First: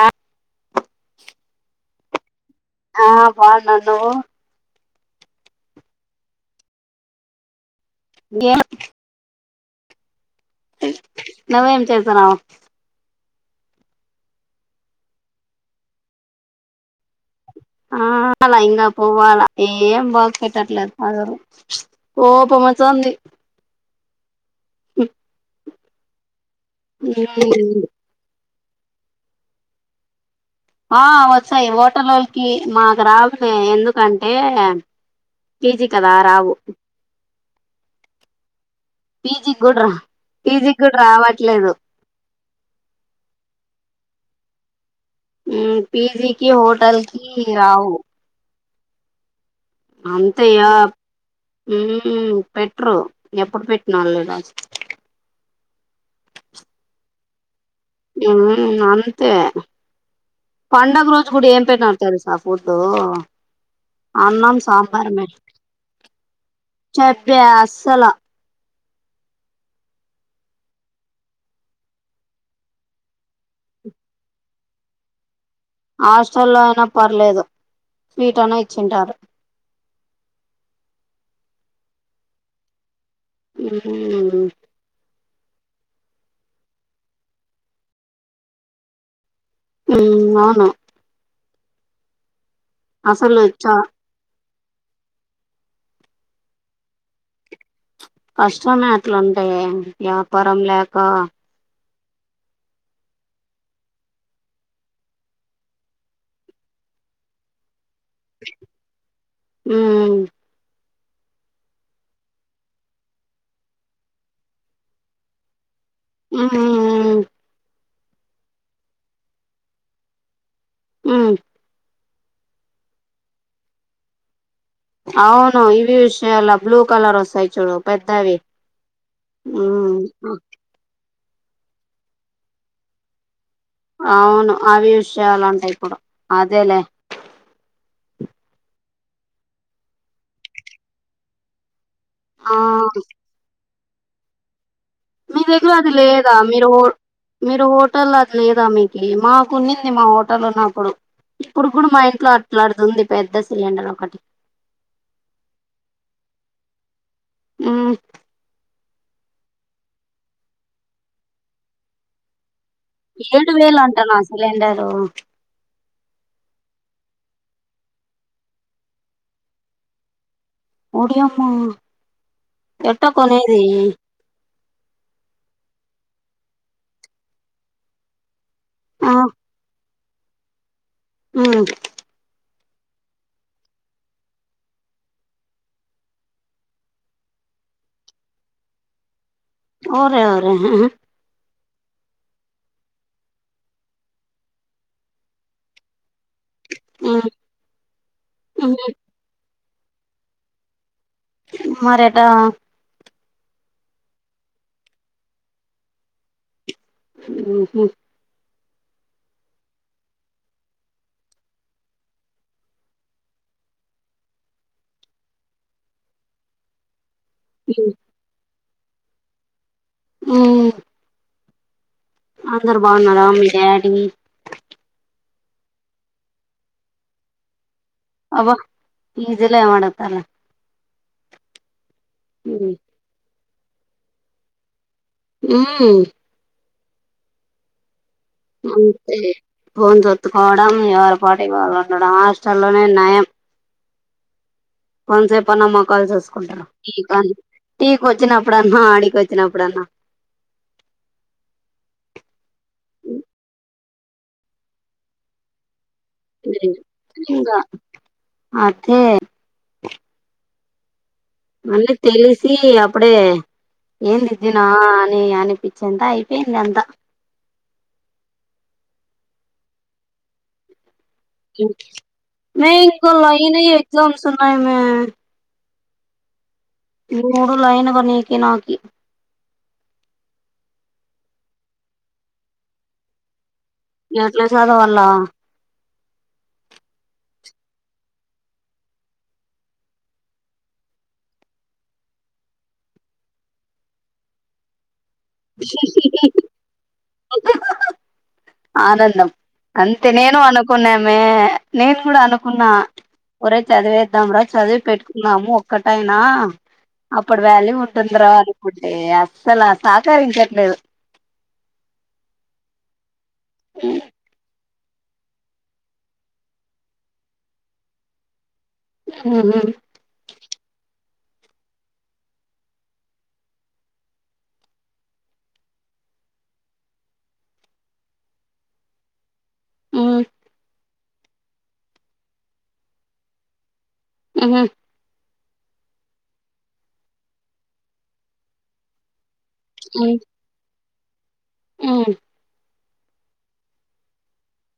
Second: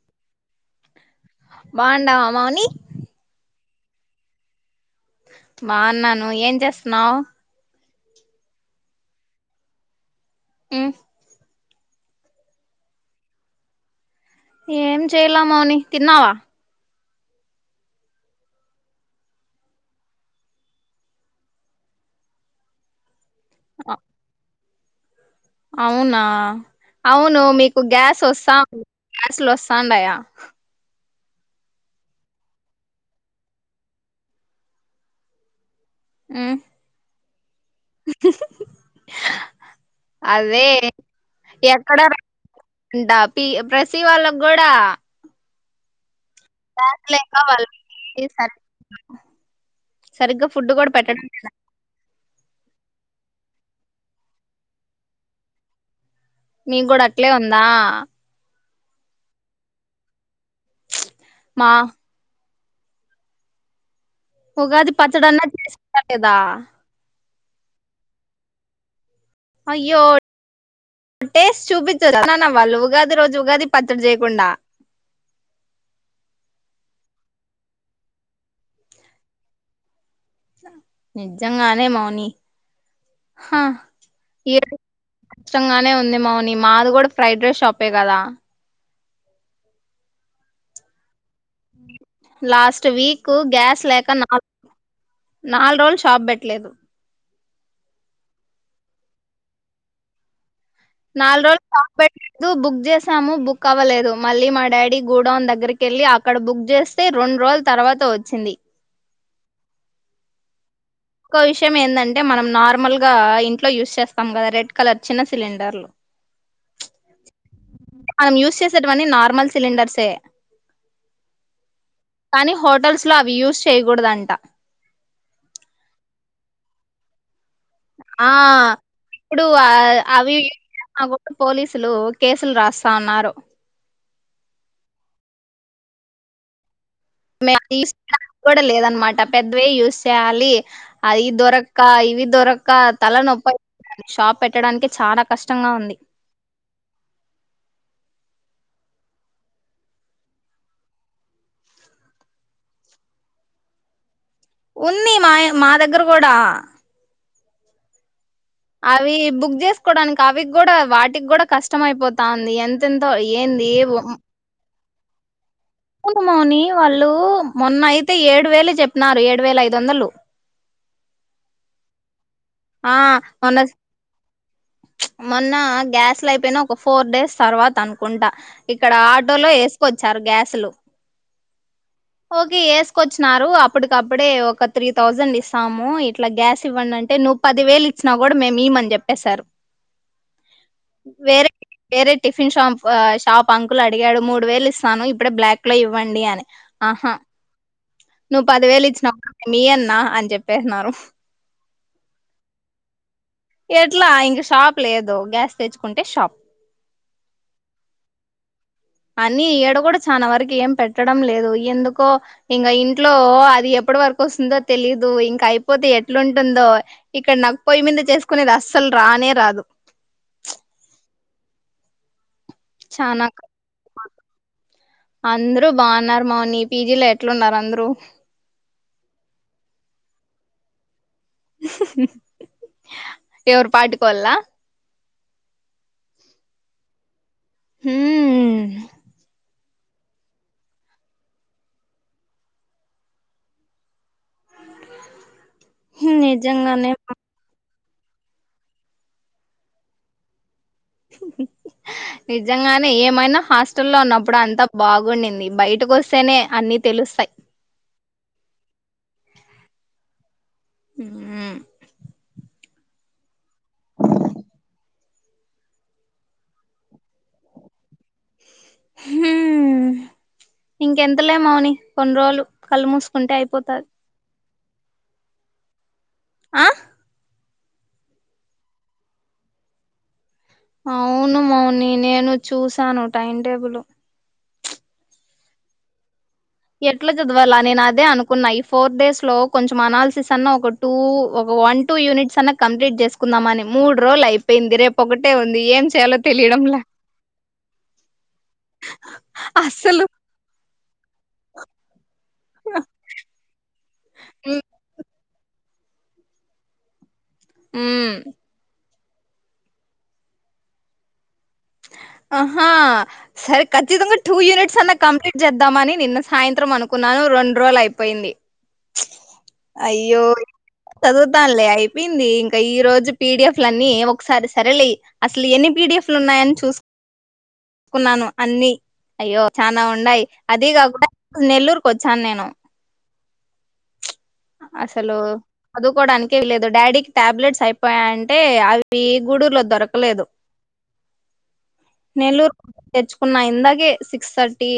ఆ బాండవా మాన్ ఆ బాన్ న్న నువ్వు బాన్నాను ఏం చేస్తన్నావు గేమ్ హ్మ్ నవేం చేసరా ఏం చేయిలా మౌని తిన్నవ ఆ అలా ఇంగ పోవాల ఏం బాగ్ పెట్టట్లేదు అసలు ప్చ్ కోపం వస్తుంది అ అవునా అవును మీకు గ్యాస్ ఓస్తా గ్యాస్ లు వస్తండయా ఆ వచ్చాయి హఓటల్లోళకి మాకు రావలే ఎందుకంటే కేజీ కదా రావు ఉమ్, పీజీకి కూడా రా అదే పీజీకి కూడా రావట్లేదు ఎక్కడంట ప ప్రసి వాళ్ళ గోడా ఈ పిజీ కి హోటల్ కి రావు వాళ్ళకి సరి సరిగ్గా అంతయ ఫుడ్ కూడా పెట్టడం లేదు. పెట్రు ఎప్పుడు పెట్టిన వాళ్ళు నవ కూడా అట్లే ఉంది నా మ్మ్ అంతే పంగ రోజు కూడా ఏం మా పైన ఆడతారు సాఫ పోట ఉగాది పచ్చడిన్నా చేసు లేదా వసల అయ్యో టేస్ చూపిచచ్చ అన్న వాళ్ళు ఉగాది రోజు ఉగాది పత్తడి చేయకుండా హాస్టల్లో అయినా పర్లేదు స్వీట్ అన ఇచ్చింటారు నిజంగానే మౌని హా ఏ కచ్చష్టంగానే ఉంది మామ నీ మాది కూడా ఫ్రైడ్ రైస్ షాపే కదా ఉ అవునా లాస్ట్ వీక్ చ గ్యాస్ లేకనా నాల్ రోజులు షాప్ బేట్టలేదు కష్టమే అట్లుంటే వ్యాపారం పం లేక పెట్దు బుక్ చేసాము బుక్ అవ్వలేదు మళ్ళీ మా డాడీ గూడౌన్ దగ్గరకి వెళ్ళి అక్కడ బుక్ చేస్తే రెండు రోజుల తర్వాత వచ్చింది హ్మ్ ఇంకో విషయం ఎందంటే మనం నార్మల్ గా ఇంట్లో యూస్ చేస్తాం కదా రెడ్ కలర్ చిన్న సిలిండర్లు హ్మ్ హ్మ్ హ్మ్ మనం యూస్ చేసేటివన్ని నార్మల్ సిలిండర్సే ఎ హ్మ్ కానీ హోటల్స్ లో అవి యూస్ చేయకూడదు అంట అవును ఇవి యూస్ చేయాలా బ్లూ కలర్ వస్తాయి చూడు ఆ పెద్దవి ఇప్పుడు ఆ ఉమ్ అవి యూస్ చేసిన కూడా పోలీసులు కేసులు రాస్తాన్నారు అవును అవి యూస్ చేయాలా అంట ఇప్పుడు అదేలే మేము తీసుకోడా లేదు పెద్దవె యూస్ చేయాలి అది దొరక క్క ఇవి ఆ దొరక్క తల నొప్పా అయి షాప్ పెట్టడానికె మీ దగ్గర అది లేదా మీరో మీరు హోటల్ అది లేదా మీకి మాకున్నింది మా హోటల్ ఉన్నప్పుడు ఇప్పుడు కూడా మా ఇంట్లో అట్లాడుతుంది పెద్ద సిలిండర్ ఒకటి ఉంది మా మా దగ్గర కూడా హ్మ్ అవి బుక్ చేసుకోవడానికి అవి కూడా వాటికి కూడా కష్టం అయిపోతా ఉంది ఎం ఏడు వేలు అంటన సిలిండర్ ఓ అవును మోని వాళ్ళు మొన్నయితే ఏడు వేలు చెప్పినారు ఏడు వేల ఐదు వందలు ఒడియమ్మ ఆ ఎట్ట మొన్న కొనేది మొన్న గ్యాస్ లో అయిపోయిన ఒక ఫోర్ డేస్ తర్వాత అనుకుంటా ఇక్కడ ఆటోలో ఏస్ కోచ్చారు గ్యాసు లు హ్మ్ వేసుకొచ్చినారు అప్పటికప్పుడే ఒక త్రీ థౌజండ్ ఇస్తాము ఇట్లా గ్యాస్ ఇవ్వండి అంటే ను పది వేలు ఇచ్చినా కూడా మేము ఇయమని చెప్పేశారు ఓరే ఓరే హ హ వేరే వేరే టిఫిన్ షాంప్ షాప్ అంకులు అడిగాడు మూడు వేలు ఇస్తాను ఇప్పుడే బ్లాక్ లో ఇవ్వండి అని ఆహా మ్మ్ నువ్వు పదివేలు ఇచ్చిన మీయన్ నా అని చెప్పేసనారు మరేటా ఎట్లా ఇంక షాప్ లేదు గ్యాస్ తెచ్చుకుంటే షాప్ హ్మ్ హు అని ఈడ కూడా చనా వరకు ఏం పెట్టడం లేదు ఎందుకో ఇంక ఇంట్లో అది ఎప్పటి వరకు వస్తుందో తెలిదు ఇంక అయిపోతే ఎట్లుంటుందో ఇక్కడ నాకు పోయ్యి మీద చేసుకునే అస్ అసలు రానే రాదు ఉ అందరు బాగున్నారా చానా మీ డాడీ అందరూ బాగున్నారు మాౌని పీజీలో ఎట్లున్నారు అందరూ అబ్బా ఈ పీజీలో ఏం అడుగుతావులే ఎవరు పాటికోల్లా ఉ హ్మ్ అంతే భోన్ తొత్తుకోవడం ఎవరి పాటుకి వాళ్లు ఉండడం హాస్టల్లోనే నయం కొంతసేపు అన్నమ్మకాలు చేసుకుంటారా నిజంగానే ఈ గాలి టీకి వచ్చిన అప్పుడన్నా ఆడికి వచ్చిన అప్పుడన్నా నిజంగానే ఏమైనా హాస్టల్ లో ఉన్నప్పుడు అంతా బాగుండింది బయటకు వస్ హమ్ ఇంగ అదే మళ్ళీ తెలిసీ అప్పుడే ఏందిదినా అని అనిపించింత అయిపోయింది అంతా హ్మ్ ఇంకెంతలే మౌని కొన్ని రోజులు కళ్ళు మూసుకుంటే అయిపోతాది అయి మే ఆ మూడు లైనుగ నీకి నాకి అవును మౌని నేను చూసాను టైం టేబులు ఏట్ల చదవళ్ళ ఎట్ల చదవాలా నేను అదే అనుకున్నా ఈ ఫోర్ డేస్ లో కొంచెం అనాలిసిస్ అన్నా ఒక టూ ఒక వన్ టూ యూనిట్స్ అన్నా కంప్లీట్ చేసుకుందాం అని మూడు రోజులు అయిపోయింది రేప్ ఒకటే ఉంది ఏం చేయాలో తెలియడంలే ఆనందం అస్సలు అంతే నేను అనుకున్నామే నేను గూడా అనుకున్నా ఓ రెన్ చదివేద్దాంరా చదివి పెట్ మాము ఒక్కటైనా అప్పుడు వాల్యూ మ్మ్ ఉంటుంది రా అనుకుంటి ఏ అస్సలు సహకరించట్లేదు ఆహా సరే ఖచ్చితంగా టూ యూనిట్ ట్స్ అన్నా కంప్లీట్ చేద్దామని నిన్న సాయంత్రం అనుకున్నాను రెండు రోజులు అయిపోయింది అయ్యో చదువుతాన్లే అయిపోయింది ఇంక ఈ రోజు పీడిఎఫ్లన్నీ ఒకసారి సరేలే అసలు ఎన్ని పీడిఎఫ్లు ఉన్నాయని చూస్ కున్నాను అన్నీ అయ్యో చనా ఉండై అది గాకున్డా నెల్లూర్కోచాన్ నేను అసలు చదువుకోవడానికే వీలేదు డాడీకి టాబ్లెట్స్ అయిపోయా అంటే అవి గూడూరులో దొరకలేదు నెల్లూర్ తెచ్చుకున్నా ఇందాకే సిక్స్ థర్టీ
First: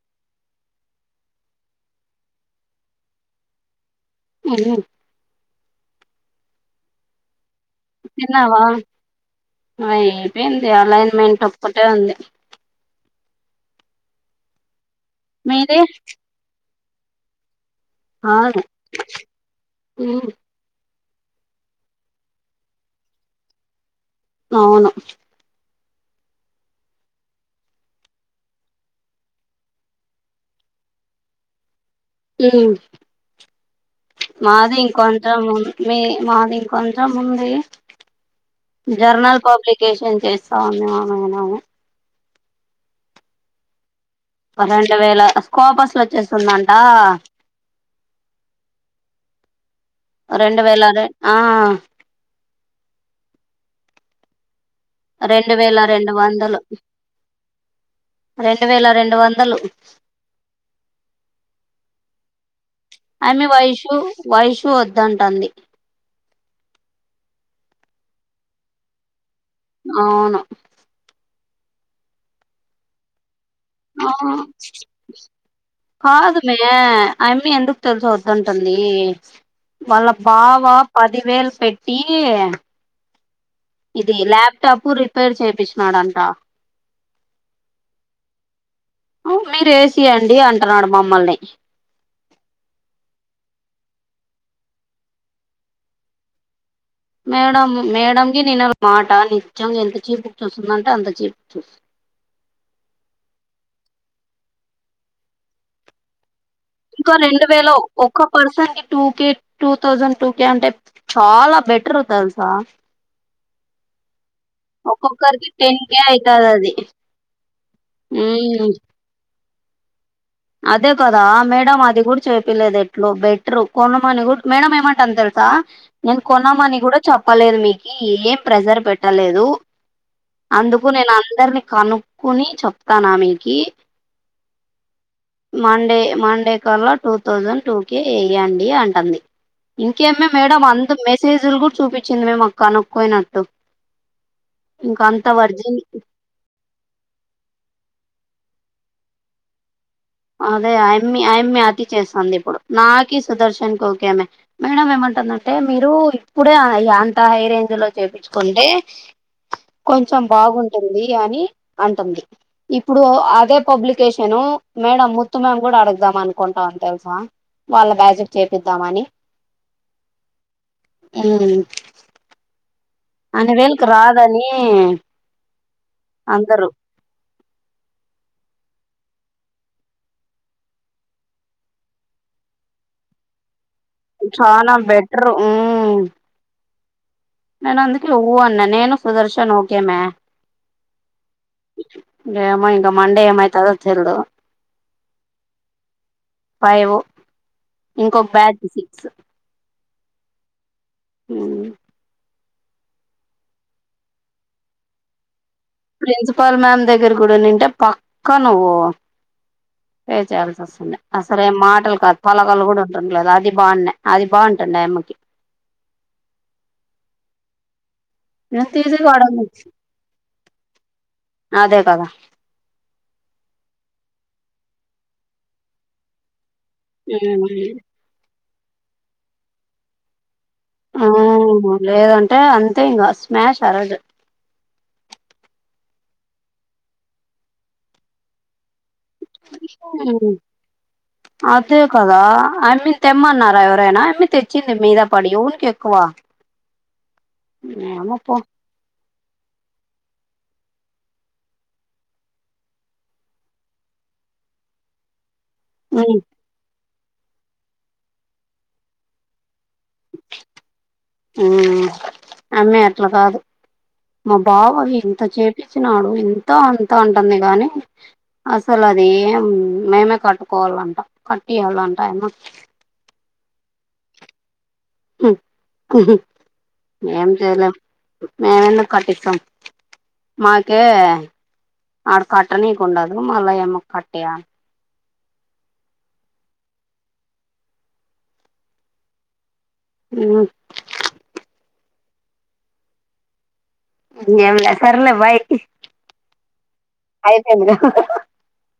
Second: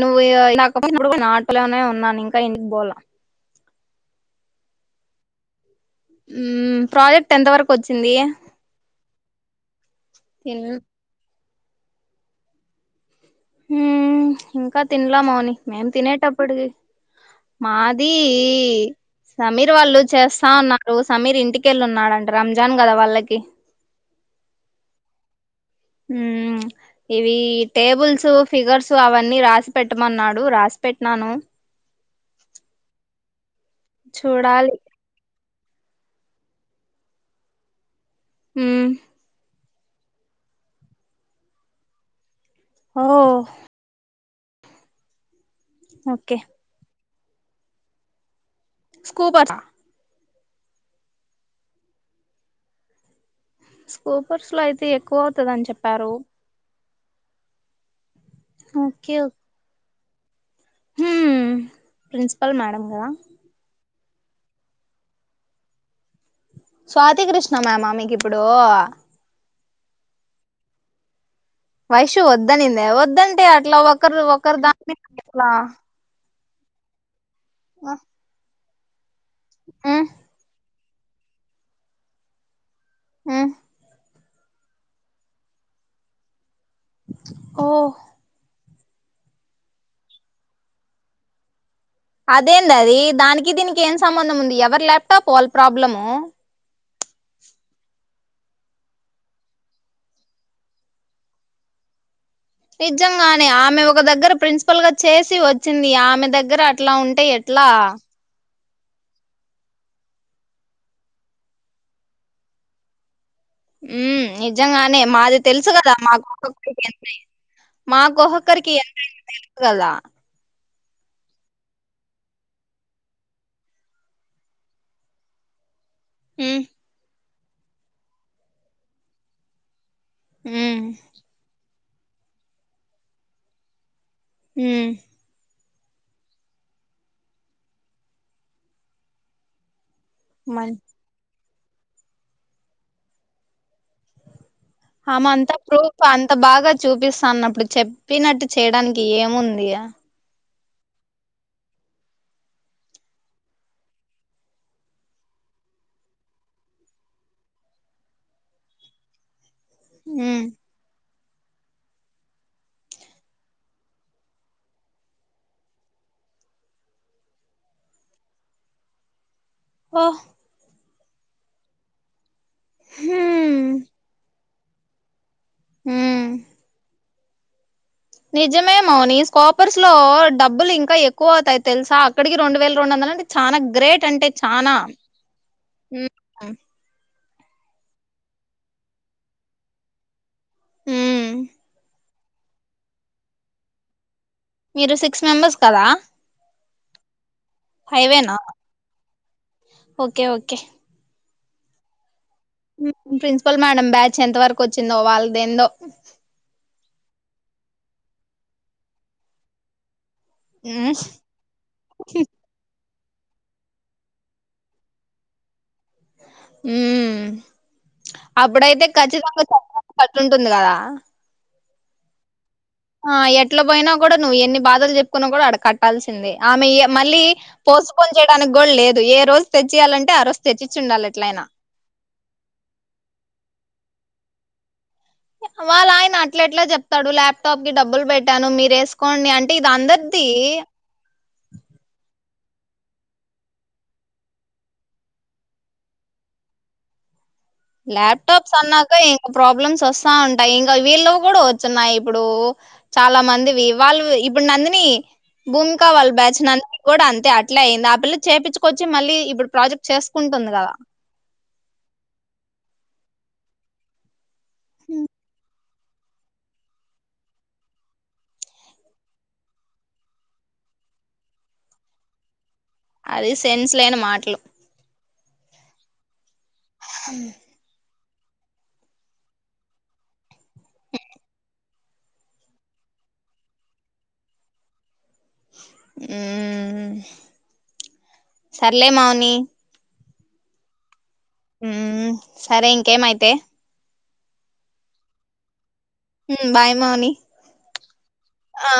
నువ్వు నాకు ఫోన్ చేసినప్పుడు గూడా ఆటోలోనే ఉన్నాను ఇంకా ఇంటికి పోళ్ళ హ్మ్ హ్మ్ ప్రాజెక్ట్ ఎంత వరకు వచ్చింది తిన్నావా ఆ ఐపోయింది అలైన్మెంట్ ఒకటే ఉంది హ్మ్ ఇంకా తినలా మౌని మీది మేం తినేటప్పటికి మాది అవును సమీర్ వాళ్ళు చేస్తా ఉన్న రో సమీర్ ఇంటికెళ్ళు ఉన్నాడుంట రంజాన్ కదా వాళ్ళకి అవును మ్మ్ ఇవి టేబుల్స్ ఫిగర్సు అవన్నీ రాసి పెట్టమన్నాడు రాసి పెట్టినాను. మ్మ్ చూడాలి మాది ఇంకొంత అమౌం మే మాది ఇం కొంచెం ఉంది హ్మ్ జర్నల్ పబ్లిక్ కేషన్ చేస్తా అని అన అనను ఓహ్ ఓ రెండు వేల కోపస్లు ఓకే వచ్చేస్తుందంట స్కూపట రెండు వేల అరె ఆ స్కూపర్స్లో అయి రెండు వేల రెండు వందలు రెండు వేల రెండు ఓకే వందలు హ్మ్ ప్రిన్సిపల్ మ్యాడమ్ అమే వైషు వైషు వద్దంటండి స్వాతి కృష్ణ మ్యామ మీకు ఇప్పుడు అవును వైషు ఒద్దనింద ఒద్ద్దంటే ఆ లా ఆ వకర్ వకర్ దాలా కాదు మే అయమ్మి ఎందుకు తెలుసా వద్దంటుంది టుమ్ది ఉమ్ వాళ్ళ బావా పదివేలు పెట్టి ఉమ్ ఇది ల్యాప్టాప్ రిపేర్ చేపించినాడంట ఓ మీరు ఏసి అండి అంటున్నాడు మమ్మల్ని అదేం అది దానికి దీనికి ఏం సంబంధం ఉంది ఎవరి ల్యాప్టాప్ వాళ్ళ ప్రాబ్లము మేడం మేడకి నేను మాట నిజంగా ఎంత చీపుకి చూస్తుందంటే అంత చీపు చూస్తా నిజంగానే ఆమె ఒక దగ్గర ప్రిన్సిపల్ గా చేసి వచ్చింది ఆమె దగ్గర అట్లా ఇంకా ఉంటే రెండు ఎట్లా వేల ఒక్క percent two K two thousand two K అంటే చాలా బెటర్ తె తెలుసా ఉమ్ నిజంగానే మాది ఒక్కొక్కరికి తెలుసు టెన్ కదా కే మా అయితది అది ఒక్కొక్కరికి ఎంత అయంది ఉమ్ మాకుక్కొక్కరికి ఎంత అయి దా అదే కదా మేడం అది కూడా చేపలేదు ఎట్లు బెటరు కొనమని కూడా మేడ ఏమంటాని తెలుసా నేను ఉమ్ కొనమని కూడా చెప్ప చెప్పలేదు మీకు ఏం ప్రెజర్ పెట్టలేదు ఉమ్ అందుకు నేను అందరిని కనుక్కొని చెప్తాను ఆమెకి ఉమ్ మండే మండే కళ్ళ టూ థౌజండ్ టూ కే వేయండి అంటుంది ఇంకేం మే మేడం మన్ అంత మెసేజ్ జులు కూడా చూపించింది మే కనుక్కోయినట్టు ఇంక అమె అంత వర్జిన్ ప్రూఫ్ అంత బాగా చూపిస్తాన్నప్పుడు చెప్పినట్టు చేయడానికి ఏముంది అదే అ అమ్మి ఆ అమ్మి అతి చేస్తుంది ఇప్పుడు నాకి సుదర్శన్ కి ఓకే మే మేడం ఏమంటుందంటే మీరు ఇప్పుడే అంత హై రేంజ్ లో చేపించుకుంటే కొంచెం ఉమ్ బాగుంటుంది అని అంటుంది ఇప్పుడు అదే పబ్లికేషను మేడం ముత్తు మేము కూడా అడుగుదాం అనుకుంటాంని తెలుసా వాళ్ళ బ్యాచ్ కి చేపిద్దామని ఆ ఉమ్ అలివేల్కు రాదని ఉమ్ హ్మ్ అందరూ నిజమే మౌని స్కోపర్స్ లో డబ్బులు ఇంకా ఎక్కువ అవుతాయి తెలుసా అక్కడికి రెండు వేల రెండు వందల అంటే చానా గ్రేట్ అంటే చాన చానా బెటర్ హ్మ్ నను అందుక ఊ అన్న నేను సుదర్శన్ ఒకే మే హ్మ్ ఏమో ఇంగ మండే ఏం అయితధో తెల్దు మీరు సిక్స్ మెంబెర్స్ కదా ఫైవు ఇంకొక బ్యాచ్ సిక్స్ ఒకే ఒకే హ్మ్మ్ ప్రిన్సిపల్ మ్యాడమ్ బ్యాచ్ ఎంత వరకు వచ్చిందో వాళ్ళద ఏందో ప్రిన్సిపల్ మ్యామ్ దే రుడు నుంట పక్క నువ్ పే చేయాల్సి వస్తుందియి అసలు ఏం మాటలు కాదు పొలగలు కూడా అది బాన్న అది బాంటన్నా ఎకి హ్మ్ నేను అప్పుడైతే తీసేసి వాడను కఖచ్చితంగా చ కట్టుంటుంది కదా పద ఆ ఎట్లా పోయినా కూడా నువ్వు ఎన్ని బాధలు చెప్పుకున్నా కూడా అడ కట్టాల్సిందే ఆమె మళ్ళీ పోసుపొ చే తన గోల్ లేదు ఏ రోజు తెచ్చియాలంటే ఆ ర చర్చిచి ఉండాలి ఎట్లయినా అంత ఇం స్మాష్ అరదు వాళ్ళ ఆయన అట్ల ఎట్లా చెప్తాడు ల్యాప్టాప్ కి డబ్బులు పెట్టాను మీరే అదే కదా ఐ మీన్ తెమ్మన్నారా ఎవరైనా అ మీ తెచ్చింది మీద పడి ఊనికి ఎక్కువ ఏమో పో ల్యాప్టాప్స్ అన్నాక ఇంకా ప్రాబ్లమ్స్ వస్తా ఉంటా అంట ఇంకా వీళ్ళ కూడా వచ్చన్నాయి ఇప్పుడు చాలా మందివి వాళ్ళు ఇప్పుడు నందిని భూమిక వాళ్ళ బ్యాచ్న కూడా అంతే అట్లే అయింది ఆ పిల్లలు చేపుకొచ్చి మళ్ళీ ఇప్పుడు ప్రాజెక్ట్ చేసుకుంటుంది కదా అలా కాదు మా భావ అహ తజ ఇచ్చినాడు ఇంత అంత అంటాం వీడ అని అసలు అది ఏం మేమే కట్టుకోవాలంటాం కట్టియాలంట యామ్మకి అది సెన్స్ లేని మాటలు హు హుమ్మ్ ఏం చేయలేం మేమ్ ఎందుకు కట్టిస్తాం మాకే ఆడ కట్ట నీక్ ఉండదు మళ్ళా ఏమో కట్టేయాలి. ఇమ్ సర్లే మౌని ఆ ఊమ్ సరే ఇంకేమయితే ఇంగేమ్ ల సర్లే బాయ్ ఊమ్ బాయ్ మౌని అయిపోయిందిగా ఆ